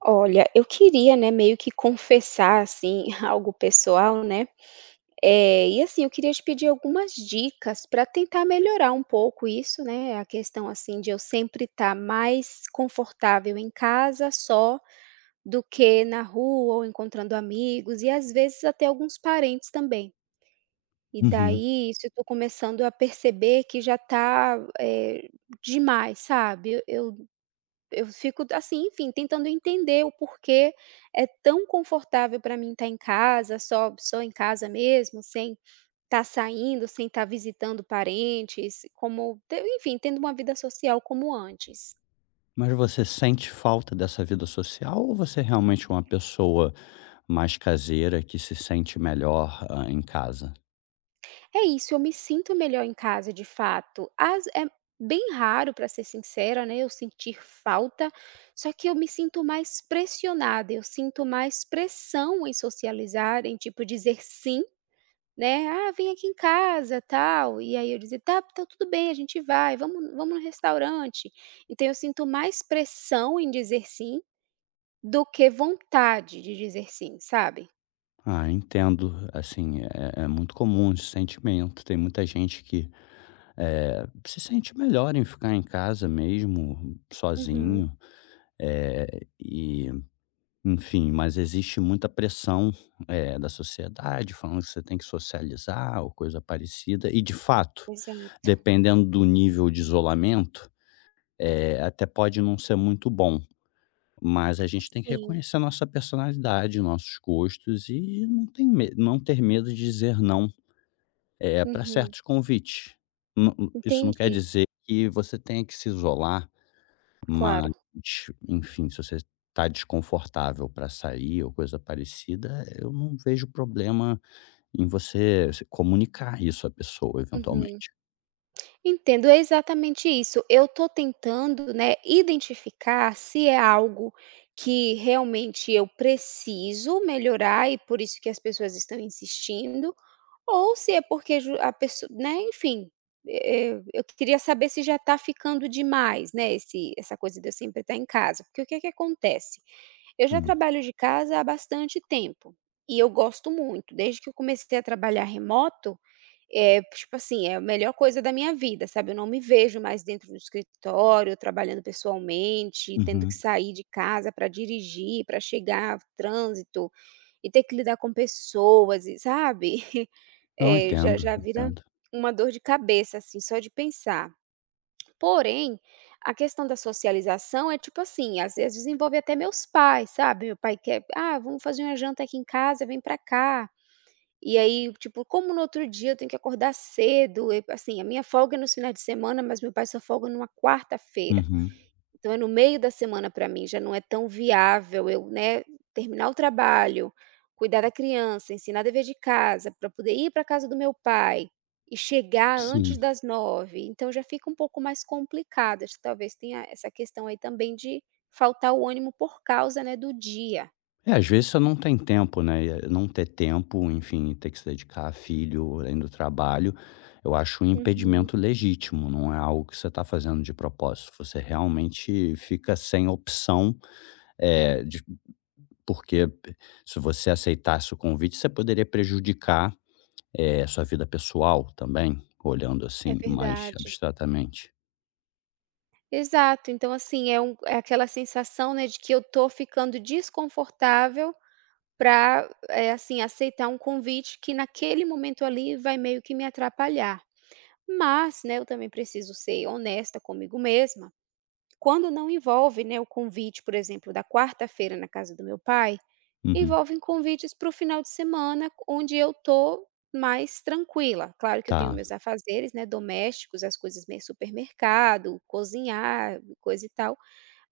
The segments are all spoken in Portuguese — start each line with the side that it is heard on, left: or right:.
right: Olha, eu queria, né, meio que confessar, assim, algo pessoal, né? E assim, eu queria te pedir algumas dicas para tentar melhorar um pouco isso, né? A questão, assim, de eu sempre estar mais confortável em casa só do que na rua ou encontrando amigos e às vezes até alguns parentes também. E
left: Uhum.
right: daí isso eu tô começando a perceber que já tá demais, sabe? Eu fico assim, enfim, tentando entender o porquê é tão confortável para mim estar em casa, só em casa mesmo, sem estar saindo, sem estar visitando parentes, tendo uma vida social como antes.
left: Mas você sente falta dessa vida social ou você é realmente uma pessoa mais caseira que se sente melhor, em casa?
right: É isso, eu me sinto melhor em casa de fato. Às é bem raro, para ser sincera, né, eu sentir falta, só que eu me sinto mais pressionada, eu sinto mais pressão em socializar, em tipo dizer "sim". Né, "Ah, vem aqui em casa, tal", e aí eu dizia: "Tá, tá tudo bem, a gente vai, vamos no restaurante". Então eu sinto mais pressão em dizer sim, do que vontade de dizer sim, sabe?
left: Ah, entendo, assim, é muito comum esse sentimento. Tem muita gente que, se sente melhor em ficar em casa mesmo,
right: Uhum,
left: sozinho, eh, e enfim, mas existe muita pressão, da sociedade falando que você tem que socializar ou coisa parecida. E de fato,
right: exato.
left: dependendo do nível de isolamento, até pode não ser muito bom, mas a gente tem que
right: Sim,
left: reconhecer a nossa personalidade, nossos gostos e não tem me não ter medo de dizer não, para
right: uhum,
left: certos convites. Não, isso não quer
right: entendi,
left: dizer que você tenha que se isolar, mas,
right: claro,
left: enfim, se você está desconfortável para sair ou coisa parecida, eu não vejo problema em você se comunicar isso à pessoa
right: uhum.
left: eventualmente.
right: Entendo, é exatamente isso, eu tô tentando, né, identificar se é algo que realmente eu preciso melhorar e por isso que as pessoas estão insistindo. Ou se é porque ju a pessoa né, enfim, eu queria saber se já está ficando demais, né, esse essa coisa de eu sempre estar em casa, porque o que é que acontece? Eu já
left: Hum.
right: trabalho de casa há bastante tempo, e eu gosto muito, desde que eu comecei a trabalhar remoto, é tipo assim, é a melhor coisa da minha vida, sabe, eu não me vejo mais dentro do escritório, trabalhando pessoalmente, tendo
left: Uhum.
right: que sair de casa para dirigir, para chegar, trânsito, e ter que lidar com pessoas e sabe?
left: Não,
right: É, já
left: entendo,
right: já vira
left: entendo.
right: uma dor de cabeça, assim, só de pensar. Porém, a questão da socialização é tipo assim, às vezes envolve até meus pais, sabe, meu pai quer: "Ah, vamos fazer uma janta aqui em casa, vem pra cá". E aí, tipo, como no outro dia eu tenho que acordar cedo, e assim, a minha folga é nos finais de semana, mas meu pai só folga numa quarta-feira.
left: Uhum.
right: Então é no meio da semana para mim, já não é tão viável eu, né, terminar o trabalho, cuidar da criança, ensinar dever de casa, para poder ir para casa do meu pai e chegar
left: Sim.
right: antes das nove. Então já fica um pouco mais complicado, acho que talvez tenha essa questão aí também de faltar o ânimo por causa, né, do dia.
left: É, às vezes você não tem tempo, né, e não ter tempo, enfim, ter que se dedicar a filho, além do trabalho, eu acho um
right: Uhum,
left: impedimento legítimo, não é algo que você está fazendo de propósito. Você realmente fica sem opção, eh, de porque se você aceitasse o convite, você poderia prejudicar, sua vida pessoal também, olhando
right: é
left: assim mais
right: verdade.
left: abstratamente.
right: Exato, então assim, é aquela sensação, né, de que eu tô ficando desconfortável para assim, aceitar um convite que naquele momento ali vai meio que me atrapalhar. Mas, né, eu também preciso ser honesta comigo mesma, quando não envolve, né, o convite, por exemplo, da quarta-feira na casa do meu pai,
left: Uhum,
right: envolvem convites para o final de semana onde eu tô mais tranquila. Claro que eu tenho
left: tá.
right: meus afazeres, né, domésticos, as coisas meio supermercado, cozinhar, coisa e tal.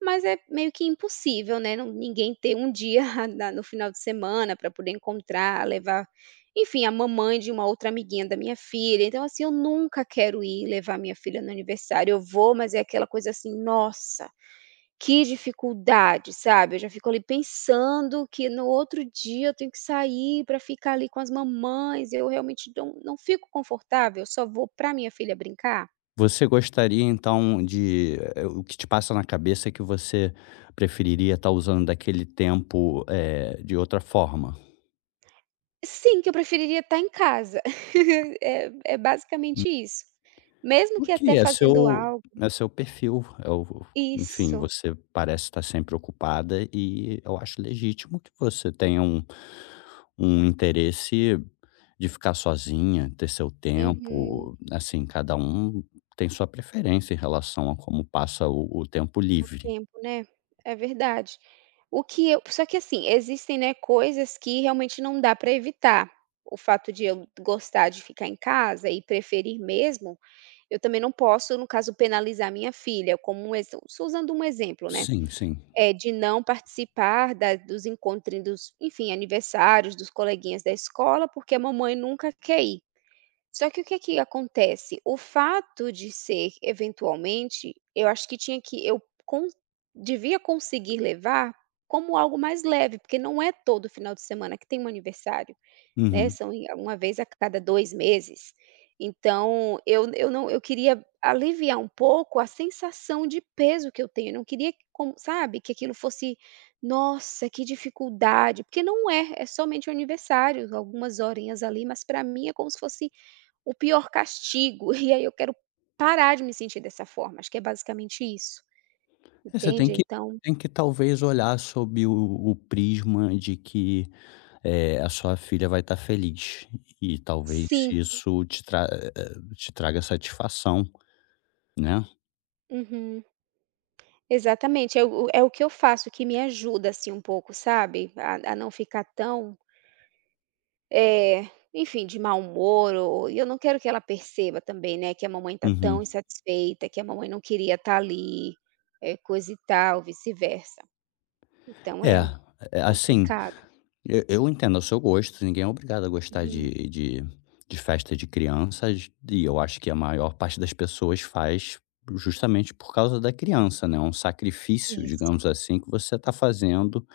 right: Mas é meio que impossível, né, não ninguém ter um dia na no final de semana para poder encontrar, levar, enfim, a mamãe de uma outra amiguinha da minha filha, então, assim, eu nunca quero ir levar minha filha no aniversário. Eu vou, mas é aquela coisa assim: "Nossa, que dificuldade", sabe, eu já fico ali pensando que no outro dia eu tenho que sair para ficar ali com as mamães, eu realmente não fico confortável, eu só vou para minha filha brincar.
left: Você gostaria então de o que te passa na cabeça é que você preferiria estar usando daquele tempo, de outra forma.
right: Sim, que eu preferiria estar em casa. É é basicamente isso. Mesmo que até
left: Porque é
right: fazendo
left: seu
right: algo.
left: é seu perfil, é o enfim,
right: Isso.
left: você parece estar sempre ocupada e eu acho legítimo que você tenha um interesse de ficar sozinha, ter seu
right: Uhum.
left: tempo, assim, cada um tem sua preferência em relação a como passa o tempo
right: O
left: livre.
right: tempo, né. É verdade. O que eu Só que assim, existem, né, coisas que realmente não dá para evitar. O fato de eu gostar de ficar em casa e preferir mesmo, eu também não posso, no caso, penalizar minha filha, como um exe só usando um exemplo, né.
left: Sim, sim.
right: É, de não participar da dos encontros, dos enfim, aniversários dos coleguinhas da escola, porque a mamãe nunca quer ir. Só que o que é que acontece? O fato de ser, eventualmente, eu acho que tinha que eu con devia conseguir levar como algo mais leve, porque não é todo final de semana que tem um aniversário. Né,
left: Uhum.
right: são em uma vez a cada 2 meses. Então eu não eu queria aliviar um pouco a sensação de peso que eu tenho, eu não queria que como sabe, que aquilo fosse: "Nossa, que dificuldade", porque não é, é somente o aniversário, algumas horinhas ali, mas para mim é como se fosse o pior castigo, e aí eu quero parar de me sentir dessa forma, acho que é basicamente isso,
left: É, você
right: entende? Então
left: tem que talvez olhar sob o prisma de que, a sua filha vai estar feliz e talvez
right: sim.
left: isso te traga satisfação, né.
right: Uhum. Exatamente, é o que eu faço que me ajuda, assim, um pouco, sabe, a não ficar tão, eh, enfim, de mau humor ou e eu não quero que ela perceba também, né, que a mamãe tá
left: Uhum.
right: tão insatisfeita, que a mamãe não queria estar ali, coisa e tal, vice-versa. Então é
left: É, assim,
right: complicado.
left: eu entendo o seu gosto, ninguém é obrigado a gostar de
right: Uhum.
left: de de festa de crianças e eu acho que a maior parte das pessoas faz justamente por causa da criança, né? É um sacrifício,
right: Isso,
left: digamos assim, que você está fazendo,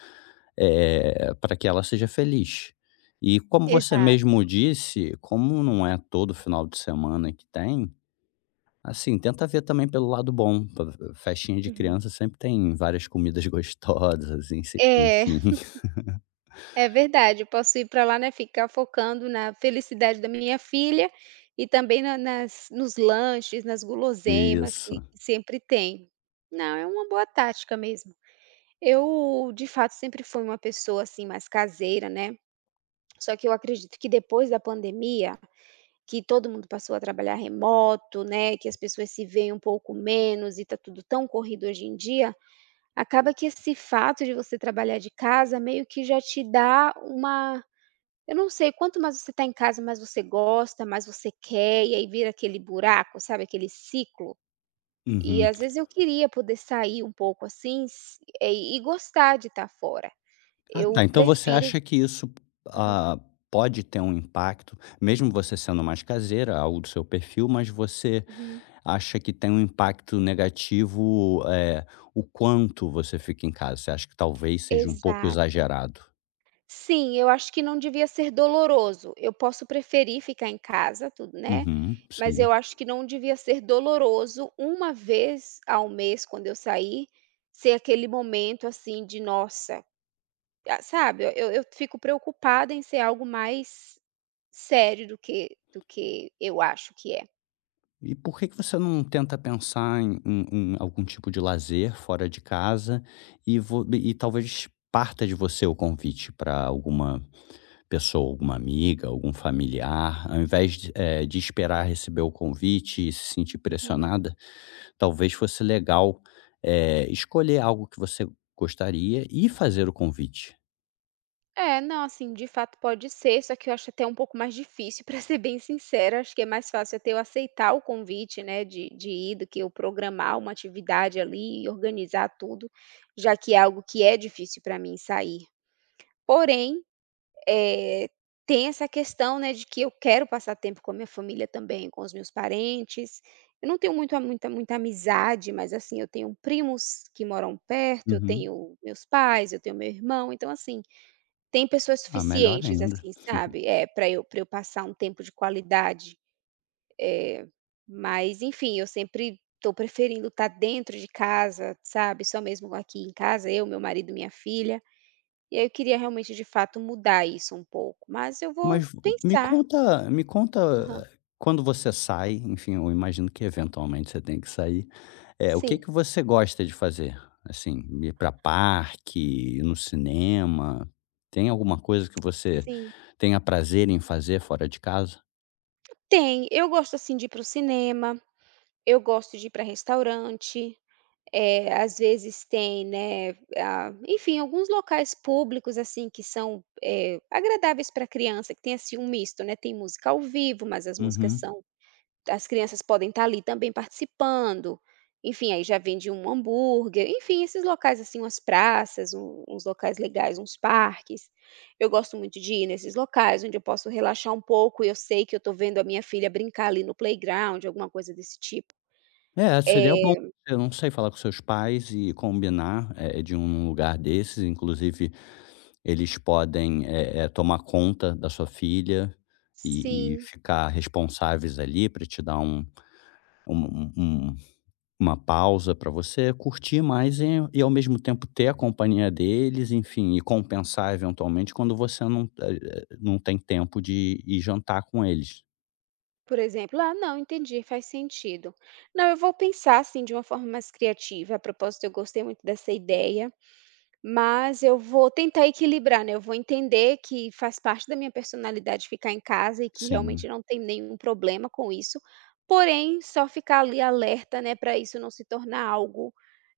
left: para que ela seja feliz. E como você
right: exato.
left: mesmo disse, como não é todo final de semana que tem, assim, tenta ver também pelo lado bom. Festinha de
right: Uhum.
left: criança sempre tem várias comidas gostosas, assim,
right: É.
left: enfim.
right: É verdade, eu posso ir para lá, né, ficar focando na felicidade da minha filha e também na nas nos lanches, nas guloseimas que
left: Isso.
right: sempre tem. Não, é uma boa tática mesmo. Eu, de fato, sempre fui uma pessoa, assim, mais caseira, né, só que eu acredito que depois da pandemia, que todo mundo passou a trabalhar remoto, né, que as pessoas se veem um pouco menos e tá tudo tão corrido hoje em dia, acaba que esse fato de você trabalhar de casa meio que já te dá uma, eu não sei, quanto mais você está em casa, mais você gosta, mais você quer, e aí vira aquele buraco, sabe, aquele ciclo. E
left: Uhum.
right: às vezes eu queria poder sair um pouco assim e gostar de estar fora.
left: Ah, tá.
right: Eu
left: Então você
right: prefiro
left: acha que isso
right: aham,
left: ah, pode ter um impacto, mesmo você sendo mais caseira, algo do seu perfil, mas você
right: uhum,
left: acha que tem um impacto negativo, o quanto você fica em casa? Você acha que talvez seja um pouco
right: exato.
left: exagerado?
right: Sim, eu acho que não devia ser doloroso. Eu posso preferir ficar em casa, tudo, né,
left: Uhum,
right: mas
left: sim.
right: eu acho que não devia ser doloroso, uma vez ao mês, quando eu sair, ser aquele momento assim de: "Nossa". Ah, sabe, eu fico preocupada em ser algo mais sério do que eu acho que é.
left: E por que que você não tenta pensar em algum tipo de lazer fora de casa e talvez parta de você o convite para alguma pessoa, alguma amiga, algum familiar, ao invés de, de esperar receber o convite e se sentir
right: Uhum.
left: pressionada? Talvez fosse legal, escolher algo que você gostaria e fazer o convite.
right: É, não, assim, de fato pode ser, só que eu acho até um pouco mais difícil, para ser bem sincera, acho que é mais fácil até eu aceitar o convite, né, de ir, do que eu programar uma atividade ali e organizar tudo, já que é algo que é difícil para mim sair. Porém. Eh, Tem essa questão, né, de que eu quero passar tempo com a minha família também, com os meus parentes. Eu não tenho muito muita muita amizade, mas, assim, eu tenho primos que moram perto, eu
left: Uhum.
right: tenho meus pais, eu tenho meu irmão, então, assim, tem pessoas
left: Ah, melhor
right: suficientes,
left: ainda.
right: assim, sabe, é, para eu passar um tempo de qualidade. Mas, enfim, eu sempre estou preferindo estar dentro de casa, sabe, só mesmo aqui em casa, eu, meu marido, minha filha. E aí eu queria realmente, de fato, mudar isso um pouco, mas eu vou
left: Mas me
right: pensar.
left: conta me
right: Aham.
left: conta quando você sai, enfim, eu imagino que eventualmente você tem que sair, o que
right: Sim,
left: que você gosta de fazer? Assim, ir para parque, ir no cinema, tem alguma coisa que você
right: sim.
left: tenha prazer em fazer fora de casa?
right: Tem, eu gosto, assim, de ir para o cinema, eu gosto de ir para restaurante, às vezes tem, né, ah, enfim, alguns locais públicos, assim, que são, agradáveis para criança, que tem, assim, um misto, né, tem música ao vivo, mas as músicas
left: Uhum.
right: são. As crianças podem estar ali também participando, enfim, aí já vende um hambúrguer, enfim, esses locais, assim, umas praças, uns locais legais, uns parques. Eu gosto muito de ir nesses locais onde eu posso relaxar um pouco e eu sei que eu estou vendo a minha filha brincar ali no playground, alguma coisa desse tipo.
left: É,
right: É,
left: seria bom. Eu não sei, falar com seus pais e combinar, de um lugar desses, inclusive eles podem, tomar conta da sua filha e
right: sim,
left: ficar responsáveis ali para te dar um um um, uma pausa para você curtir mais e ao mesmo tempo ter a companhia deles, enfim, e compensar eventualmente quando você não, não tem tempo de ir jantar com eles.
right: por exemplo, "Ah, não, entendi, faz sentido". Não, eu vou pensar, assim, de uma forma mais criativa, a propósito eu gostei muito dessa ideia. Mas eu vou tentar equilibrar, né, eu vou entender que faz parte da minha personalidade ficar em casa e que
left: Sim.
right: realmente não tem nenhum problema com isso, porém só ficar ali alerta, né, para isso não se tornar algo,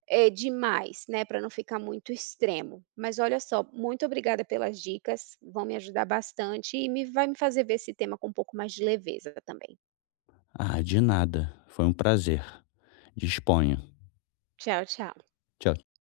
right: demais, né, para não ficar muito extremo. Mas olha só, muito obrigada pelas dicas, vão me ajudar bastante e me fazer ver esse tema com um pouco mais de leveza também.
left: Ah, de nada. Foi um prazer. Disponha.
right: Tchau, tchau.
left: Tchau